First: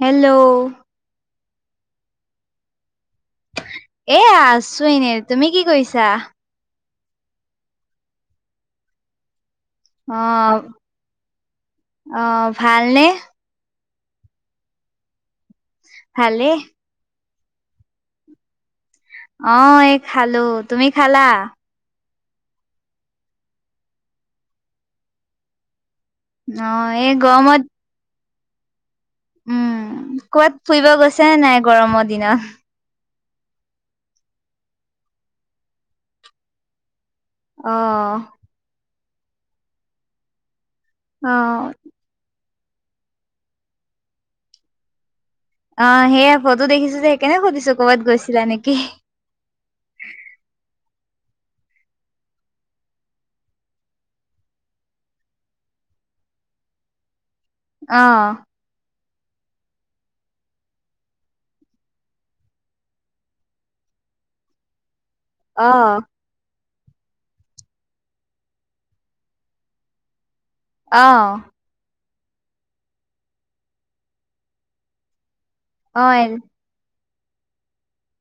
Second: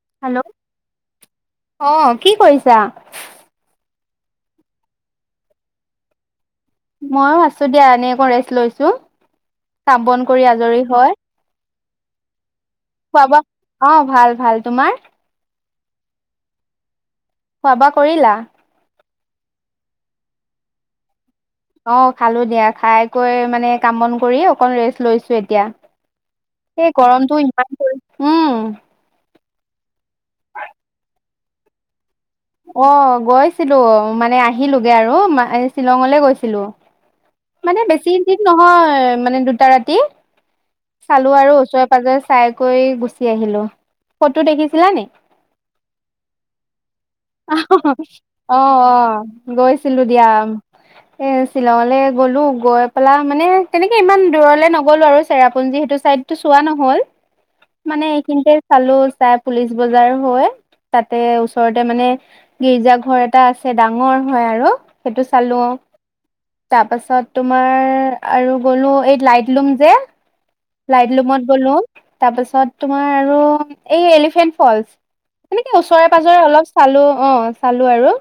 Hello অ কি কৰিছা এ আছো এনেই তুমি কি কৰিছা ময়ো আছো দিয়া এনেই অকণ ৰেষ্ট লৈছো কাম অ বন কৰি আজৰি হয় অ ভালনে খোৱা বোৱা অ ভাল ভাল তোমাৰ ভালে খোৱা বোৱা কৰিলা অ এই খালো তুমি খালা অ খালো দিয়া খাই বৈ মানে কাম বন কৰি অকন ৰেষ্ট লৈছো এতিয়া অ এই গৰমটো গৰমত ইমান পৰিছে উম উম কৰবাত ফুৰিব গৈছিল ছে নাই গৰমৰ দিনত অ গৈছিলো মানে আহিলোগে আৰু মা শ্বিলঙলে গৈছিলো অ মানে বেছি দিন নহয় মানে দুটা ৰাতি অ চালো আৰু ওচৰে পাজৰে চাই কৈ গুচি আহিলো ফটো দেখিছিলা নে অ সেয়া ফটো দেখিছো দে অ অ অ গৈছিলো দিয়া এ শ্বিলঙলৈ গলো গৈ পেলাই মানে তেনেকে ইমান দূৰলে নগলো আৰু চেৰাপুঞ্জী সেইটো চাইডটো চোৱা নহল অ মানে এইখিনিতে চালো চাই পুলিচ বজাৰ হৈ তাতে ওচৰতে মানে গীৰ্জা ঘৰ এটা আছে ডাঙৰ হয় আৰু সেইটো চালো অ তাৰপাছত তোমাৰ আৰু গ'লো এই লাইট লুম যে অ লাইডলুমত গলো তাৰপাছত তোমাৰ আৰু এই এলিফেন্ট ফলচ তেনেকে অ ওচৰে পাজৰে অলপ চালো অহ চালো আৰু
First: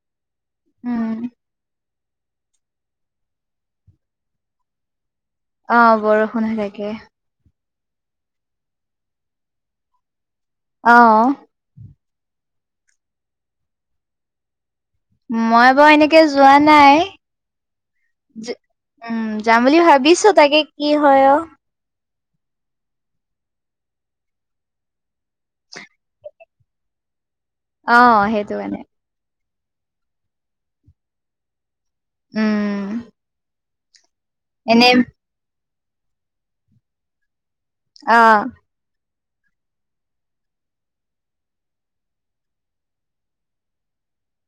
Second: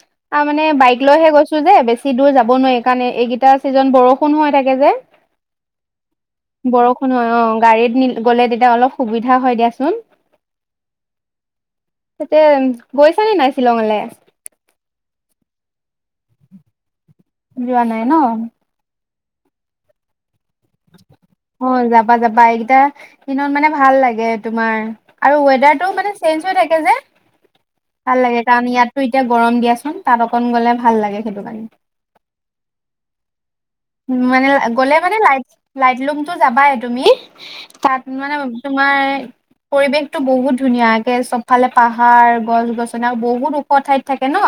তাৰমানে বাইক উম লৈহে গৈছো যে বেছি বেছি দূৰ যাব নোৱাৰি কাৰণে এইকেইটা ছিজন বৰষুণ হৈ থাকে যে অহ বৰ বৰষুণ হয় অহ গাড়ীত গ'লে তেতিয়া অলপ সুবিধা হয় দিয়াচোন। অহ তাতে গৈছানে নাই শ্বিলঙলৈ? মই বাৰু এনেকে যোৱা নাই যোৱা নাই নহ? উম যাম বুলি ভাবিছ তাকে কি হয় অহ অহ যাবা এইকেইটাদিনত মানে ভাল লাগে তোমাৰ আৰু ওৱাদাৰটো মানে চেজ হৈ থাকে যে ভাল অ', লাগে সেইটো কাৰণ কাৰণে ইয়াতো এতিয়া গৰম দিয়াচোন তাত অকণ গ'লে ভাল লাগে সেইটো কাৰণে। উম উম মানে এনে গ'লে মানে লাইট লাইট লুংতটো যাবাই তুমি। তাত মানে অ', তোমাৰ পৰিৱেশতটো বহুত ধুনীয়া একে চবফালে পাহাৰ গছ -গছনি আৰু বহুত ওখ ঠাইত থাকে নহ।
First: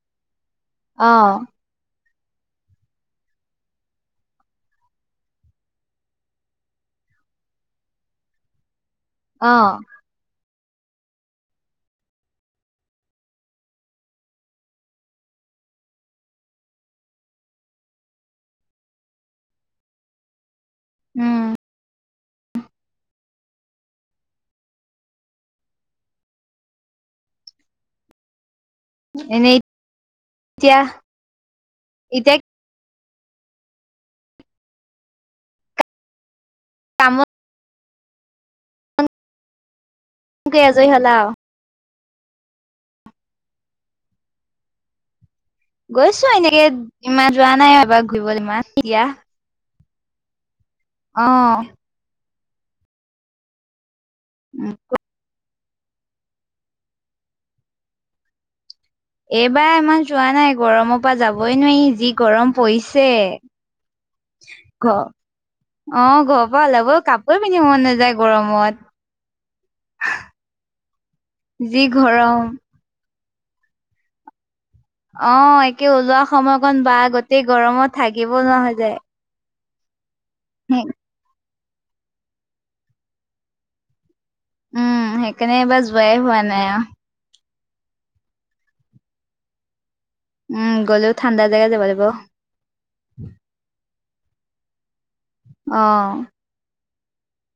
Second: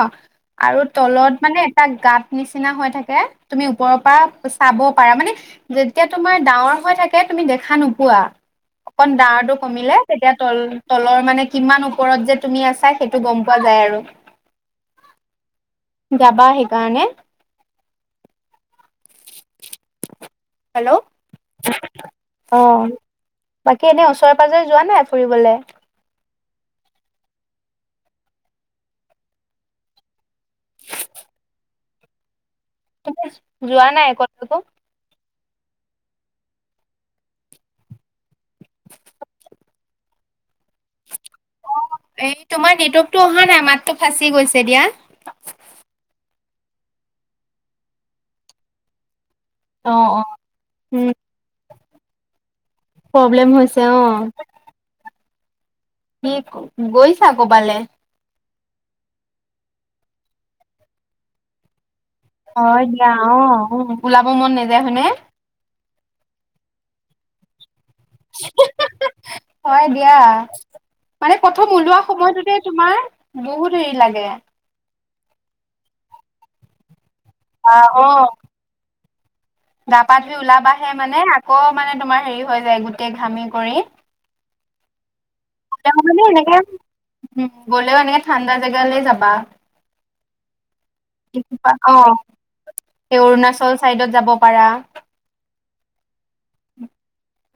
আৰু তলত অ', মানে এটা গাত নিচিনা হৈ থাকে তুমি ওপৰৰ বাহ চাব পাৰা মানে যেতিয়া তোমাৰ ডাঙৰ হৈ থাকে তুমি দেখা নোপোৱা। অকন জাৰকো অ', কমিলে তেতিয়া তল তলৰ মানে কিমান ওপৰত যে তুমি আছা সেইটো গম পোৱা যায় আৰু যাবা সেইকাৰণে। উম অহ বাকী এনে ওচৰে পাজৰে যোৱা নাই ফুৰিবলে? এনেই এতিয়া এতিয়া তুমি যোৱা নাই কতটো? কামত [unintelligible] কেহ আজৰি হলাও এই তোমাৰ নেটৱৰ্কতটো অহা নাই মাতটো ফাঁচি গৈছে দিয়া গৈছো এনেকে ইমান যোৱা নাই এবাৰ ঘূৰিবলৈ এতিয়া অহ অহ অহ প্ৰব্লেম হৈছে অহ উম। কি গৈছা কৰ'বালৈ এইবাৰ ইমান যোৱা নাই গৰমৰ পৰা যাবই নোৱাৰি যি গৰম হয় পৰিছে দিয়া অ অ ওলাব মন নাযায় ঘ হয়নে অ ঘৰৰ প ওলাব কাপোৰ পিন্ধিব মন নাযায় গৰমত হয় দিয়া মানে প্ৰথম যি ওলোৱা গৰম সময়টোতে তোমাৰ বহুত হেৰি লাগে অ একে ওলোৱা সময়কণ বা গতি গোটেই গৰমত থাকিব নোৱাৰা হৈ‌ যায়। [unintelligible] গা-পা ধুই ওলাবাহে মানে আকৌ মানে তোমাৰ হেৰি হৈ যায়! গোটেই ঘামি কৰি উম সেইকাৰণে এইবাৰ মানে যোৱাই হোৱা এনেকে নাই আও। উম, গ'লেও এনেকে ঠাণ্ডা জেগালে যাবা। উম, গ'লেও ঠাণ্ডা জেগা [unintelligible] যাব লাগিব অ' সেই অৰুণাচল চাইডত যাব পাৰা। অ',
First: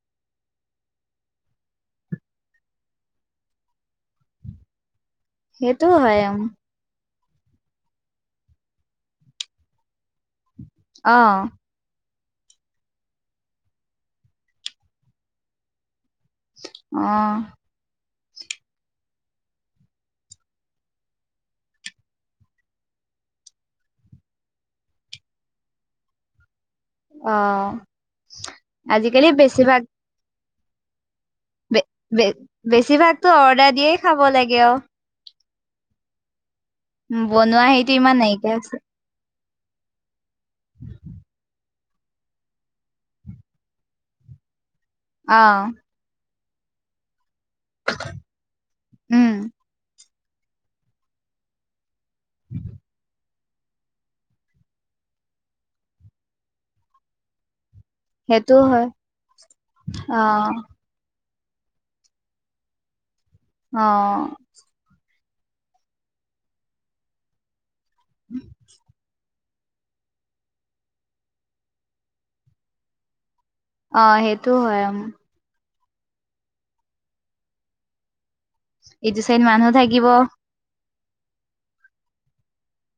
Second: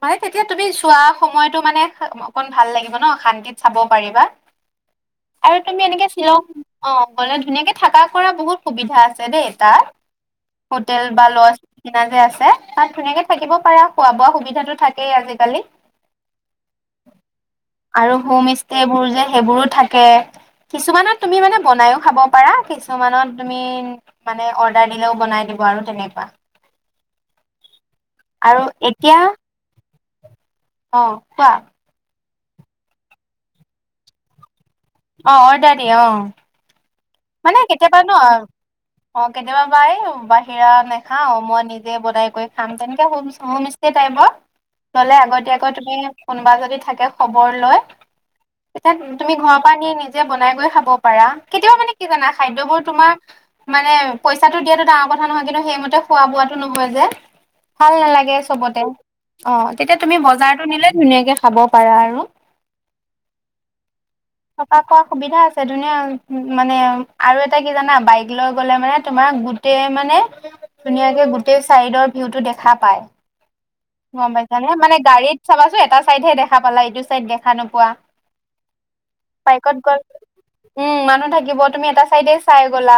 মানে তেতিয়া তুমি চোৱা, সময়টো মানে অকণ ভাল লাগিব [unintelligible] ন' শান্তিত চাব পাৰিবা। আৰু তুমি সেইটো এনেকে হয় শ্বিলং, উম, অ'। ক'লে ধুনীয়াকে থাকা কৰা বহুত সুবিধা আছে দেই! তাত। হোটেল বা অ', লজ নিচিনা যে আছে। [unintelligible] তাত ধুনীয়াকে থাকিব পাৰা, খোৱা-বোৱা সুবিধাটো থাকেই আজিকালি। অ', আৰু হোমষ্টেবোৰ যে সেইবোৰো থাকে। কিছুমানত তুমি মানে বনায়ো খাব পাৰা, কিছুমানত তুমি মানে অৰ্ডাৰ দিলেও বনাই দিব আৰু তেনেকুৱা। অহ। আৰু এতিয়া অ' কোৱা। বে বে বেছিভাগতো অৰ্ডাৰ দিয়েই খাব লাগে অ'। অ' অৰ্ডাৰ দি অ' [unintelligible] মানে বনোৱা হেইটো কেতিয়াবা ন ইমান নাইকিয়া হৈছে। অ কেতিয়াবা বাই, বাই হিৰা নাখাও মই নি বনাই কৰি খাম তেনেকে হ হোমষ্টে টাইপত। তলে আগতে অ', আকৌ তুমি কোনোবা যদি থাকে। খবৰ লয় পি উম, তুমি ঘৰৰ পৰা নি নিজ বনাই গৈ খাব পাৰা, কেতিয়াবা মানে কি জানা খাদ্য বোৰ তোমাৰ মানে পইচাটো দিয়াটো ডাঙৰ কথা নহয় কিন্তু সেইমতে খোৱা বোৱাটো নহয় যে ভাল নালাগে সেইটোও চবতে হয় অ তেতিয়া তুমি অ', বজাৰতো নিলে ধুনীয়াকে খাব পাৰা আৰু অ থকা খোৱা সুবিধা আছে ধুনীয়া উ মানে আৰু এটা কি জানা বাইক লৈ গ'লে মানে তোমাৰ গোট মানে ধুনীয়াকে গোটেই চাইডৰ ভিউটো দেখা পায় অ', গম সেইটো পাইছা নে হয় মানে উম, গাড়ীত চাবাচো এটা চাইডহে দেখা পালা এইটো চাইদ দেখা নোপোৱা। এইটো চন মানুহ থাকিব উ মানুহ থাকে থাকিব তুমি এটা চাইডে চাই গ'লা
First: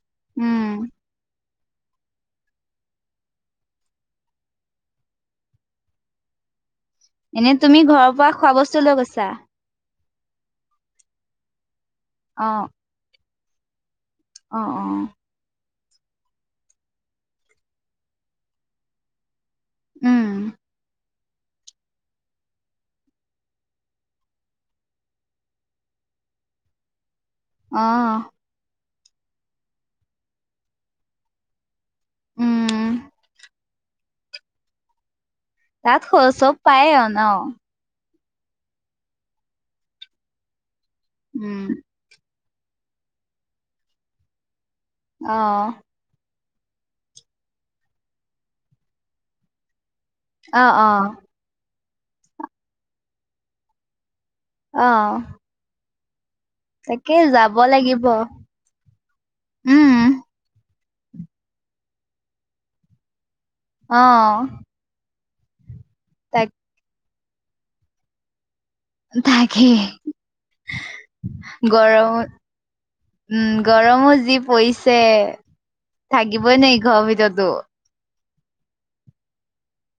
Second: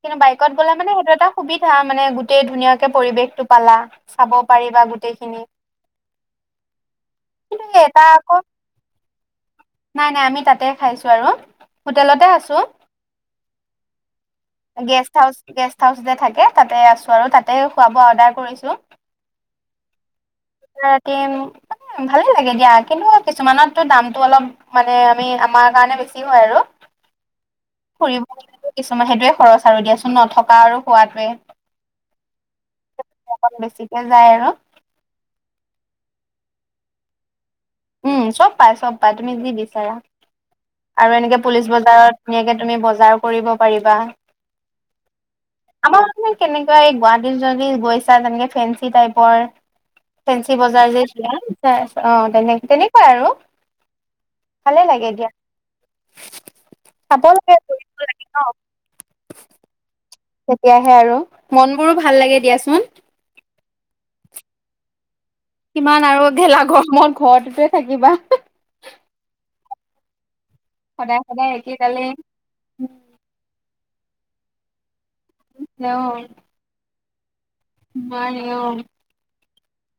কিন্তু বাইকত উম, গ'লে মানে সেইটো এটা সুবিধা মানে গোটেই ধুনীয়াকে পৰিৱেশটো পালা চাব পাৰিবা গোটেইখিনি এনে কিন্তু তুমি সেই এটা ঘৰৰ পৰা আকৌ খোৱা বস্তু লৈ গৈছা নাই নাই আমি তাতে খাইছো আৰু হোটেলতে অ আছো অ', অ', গেষ্ট হাউচ গে হাউচতে থাকে তাতে আছোঁ আৰু তাতে খোৱ বোৱা অৰ্ডাৰ কৰিছোঁ উম, অ ভালেই লাগে দিয়া কিন্তু কিছুমানতো দামটো অলপ মানে আমি আমাৰ কাৰণে বেছি হয় আৰু আহ ফুৰিব কিছুমান সেইটোৱে খৰচ আৰু দিয়াচোন নথকা আৰু হোৱাটোৱে উম বেছিকে যায় আৰু তাত চব পায় অ ন উম চব পাই চব পাই তুমি যি বিচাৰা আৰু এনেকে উম, পুলিচ বজাৰত ধুনীয়াকে তুমি বজাৰ কৰিব পাৰিবা আহ আমাৰ মানে কেনেকুৱা এই গুৱাহাটীত যদি গৈছা তেনেকে ফেঞ্চি টাইপৰ ফেন্ঞ্চি অ', বজাৰ অ', যেছিল অ তেনে তেনেকুৱাই আৰু ভালে লাগে অ', দিয়া তাকে চাব যাব লাগে লাগিব, কৰিব লাগে ন উম। তেতিয়াহে আৰু মন বোৰো ভাল লাগে দিয়াচোন। অহ। কিমান আৰু ভেলাঘৰ ম ঘৰটোতে থাকিবা। তাকে সদায় সদায় একেডালে অ গৰম উম, গৰম। মোৰ যি পৰিছ থাকিবই নাই ঘৰ ভিতৰ [inaudible] মা'ই অ'।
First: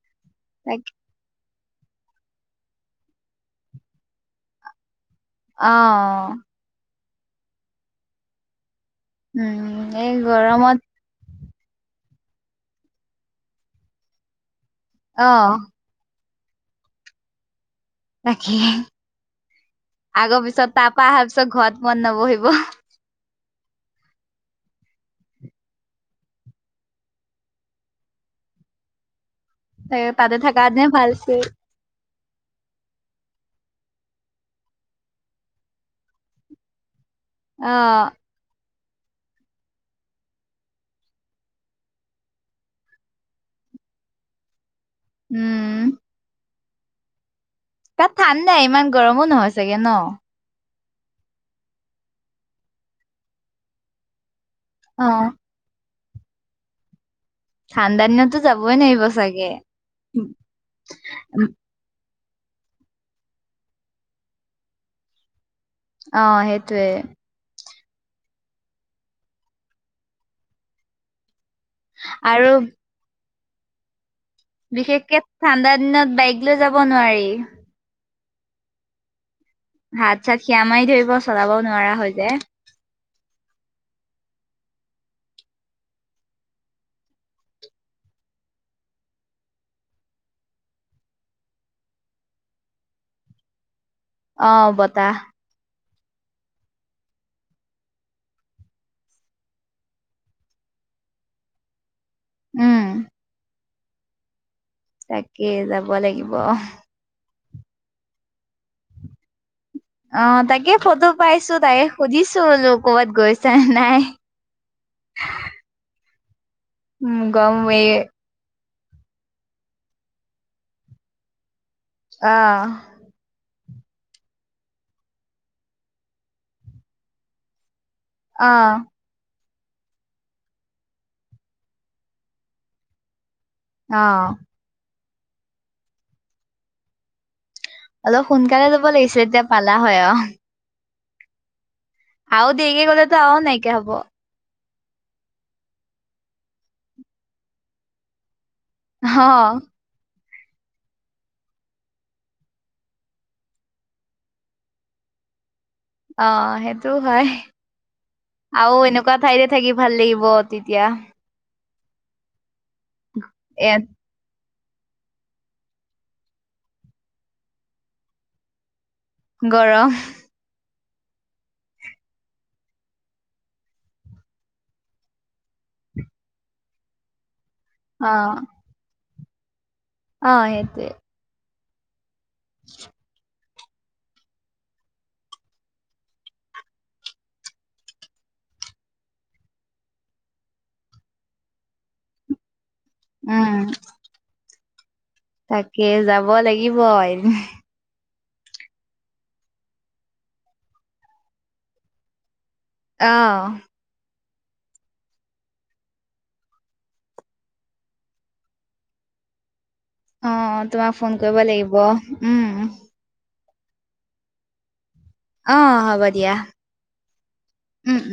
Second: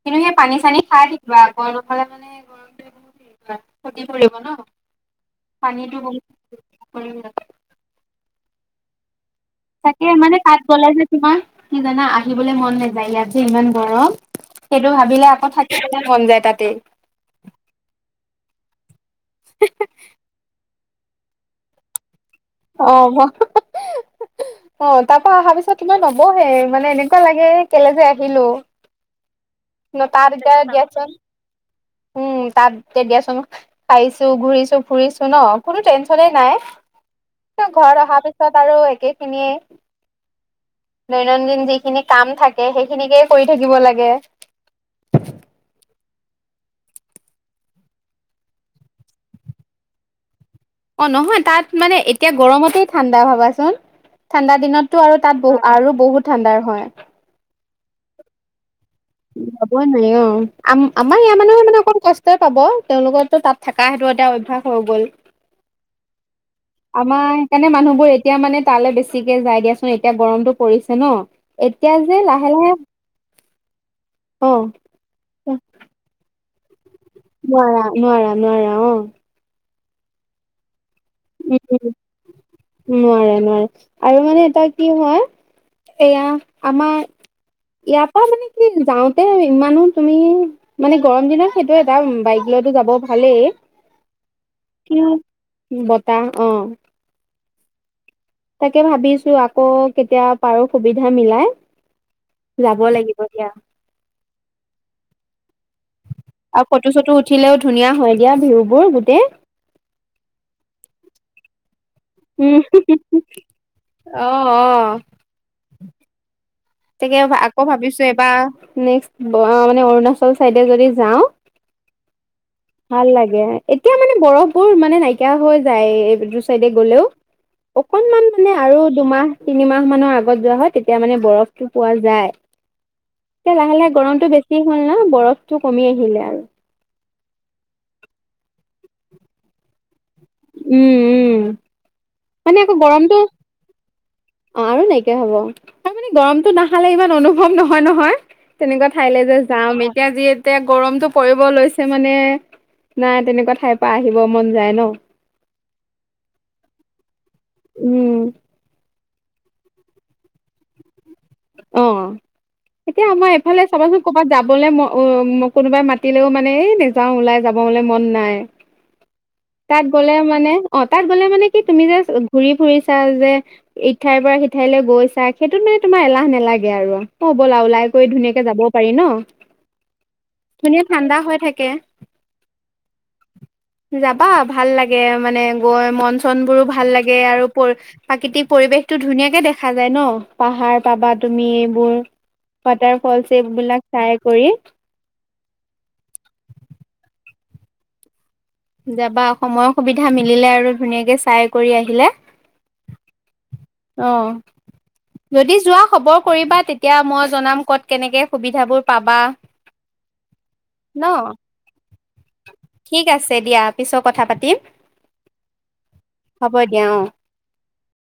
কিন্তু সেই পানী-চানী তাক খাই থাকিবা। গৰম হ'লে মানে গৰমটোৱে বহুত হেৰি কৰে ক্ষতি কৰিব ন। পানীটো অ', বহুত। [inaudible] উম, তাকে এই মানে কাত গৰমত গ'লে যে তোমাৰ। কি জানা আহিবলৈ মন নাযায়। ইয়াত যে ইমান গৰম। সেইটো ভাবিলে আকৌ অ', থাকিবলে মন যায়। তাতেই। তাকে, আগৰ পিছত তাৰপা অহাৰ পিছত ঘৰত মন নবহিব। অ', ম অ', তাৰপা অহা পিছত তোমই নবহে মানে এনেকুৱা লাগে কেলে যে আহিলোঁ। এ তাতে থকাহেঁতেন ভাল আছিল। উম' তাত এতিয়া দিয়াচোন খাইছোঁ, ঘূৰিছোঁ, ফুৰিছোঁ ন কোনো টেনচনেই নাই। ত, ঘৰ অ', অহাৰ পিছত আৰু এইখিনিয়ে দৈনন্দিন যিখিনি কাম থাকে সেইখিনিকেই কৰি থাকিব লাগে। উম'। তাত ঠাণ্ নাই ইমান গৰমো নহয় চাগে ন? অ, নহয় তাত মানে এতিয়া গৰমতেই ঠাণ্ডা ভাবাচোন ঠাণ্ডা দিনতো আৰু অ', তাত বহু আৰু বহুত ঠাণ্ডাৰ হয়। ঠাণ্ডা দিনত টো যাব হবই নাই অ আম আমাৰ ইয় মানহ মানে অকণ কষ্ট পাব তেওঁলোকৰো তাত থকা সেইটো এতিয়া অভ্যাস হৈ গ'ল। অ, সেই আম সকাৰণে মানুহবোৰ এতিয়া মানে তালৈ বেছিকে যায় দিয়াচোন এতিয়া গৰমতটো পৰিছে ন এতিয়া যে আৰু লাহে-লাহে বিশেষকে ঠাণ্ডা দিনত বাইক জা নোৱাৰা-নোৱাৰা। নোৱাৰা ও। হাত ছাত সিয়া মাৰি ধৰি উম নোৱাৰে-নোৱাৰে। আৰু মানে এটা কি হয় এয়া আমাৰ ইয়াৰ পৰা মানে কি যাওঁতে ইমানো তুমি মানে গৰম দিনত সেইটো এটা বাইক লৈতো যাব ভালেই অ বতাহ। কিন্তু বতাহ অ। তাকে ভাবিছো আকৌ কেতিয়া পাৰো সুবিধা মিলাই। উম। যাব লাগিব দিয়া। তাক কে যাব লাগিব। আৰু ফটো চটো উঠিলেও ধুনীয়া হয় দিয়া ভিউবোৰ গোটেই অ তাকে ফটো পাইছো তাই উম সুধিছোলো ক'বাত গৈছা নাই। অ অ তাকে উম, গম আকৌ এই ভাবিছো এবাৰ নেক্স মানে অৰুণাচল চাইডে যদি যাওঁ। অ' ভাল লাগে। এতিয়া মানে বৰফবোৰ মানে নাইকিয়া হৈ যায় এইটো চাইডে গলেও। অকনমান মানে অ' আৰু দুমাহ তিনিমাহ মানৰ আগত যোৱা হয় তেতিয়া মানে বৰফ টো পোৱা যায়। এতিয়া লাহে লাহে অ'। গৰমতটো বেছি হ'ল ন বৰফটো কমি আহিলে আৰু অলপ সোনকালে যাব লাগিছিল এতিয়া পালা হয় অ উম-উম। আও দেৰিকে গলেতো আও নাইকিয়া হব। অ আৰু নাইকিয়া হ'ব তাৰ মানে গৰমতটো নাহালে ইমান অনুভৱ নহয়-নহয়। তেনেকুৱা ঠাইলৈ যে অ' যাম এতিয়া যি এয়া গৰমতটো পৰিব লৈছে মানে নাই তেনেকুৱা ঠাইৰ পৰা আহিব মন যায় ন। অ সেইটো হয়। উম। থকা ঠাইতে থাকি ভাল লাগিব তেতিয়া। অ এতিয়া আমাৰ এইফালে ইয়াত চাবাচোন কৰ'ৰবাত যাব যাবলৈ ম উ কোনোবাই মাতিলেও মানে এই নাযাও ওলাই যাবলে মন নাই তাত গৰম গ'লে মানে অ তাত গ'লে মানে কি তুমি যে ঘূৰি ফুৰিছা যে ইঠাইৰ পৰা সিঠাইলৈ গৈছা সেইটোত মানে তোমাৰ এলাহ নেলাগে আৰু অ ব'লা ওলাই কৰি অ' ধুনীয়াকে যাব পাৰি ন অ' ধুনীয়া সেইটোৱে। ঠাণ্ডা হৈ থাকে কে [unintelligible] যাব পাবা ভাল লাগে মানে গৈ মন চন বোৰো ভাল লাগে আৰু প্ৰাকৃতিক পৰিৱেশতো ধুনীয়াকে দেখা যায় ন পাহাৰ পাবা তুমি এইবোৰ ৱাটাৰ ফলছ উম, এইবিলাক চাই কৰি তাকে যাব লাগিব যাবা সময়ৰ সুবিধা মিলিলে আৰু ধুনীয়াকে চাই কৰি আহিলে আহ অ যদি যোৱা খবৰ কৰিবা তেতিয়া মই জনাম ক'ত কেনেকৈ সুবিধাবোৰ পাবা অ তোমাক ন ফোন কৰিব লাগিব উম, ঠিক আছে দিয়া পিছত কথা পাতিম অ হ'ব দিয়া হ'ব দিয়া অ উম উম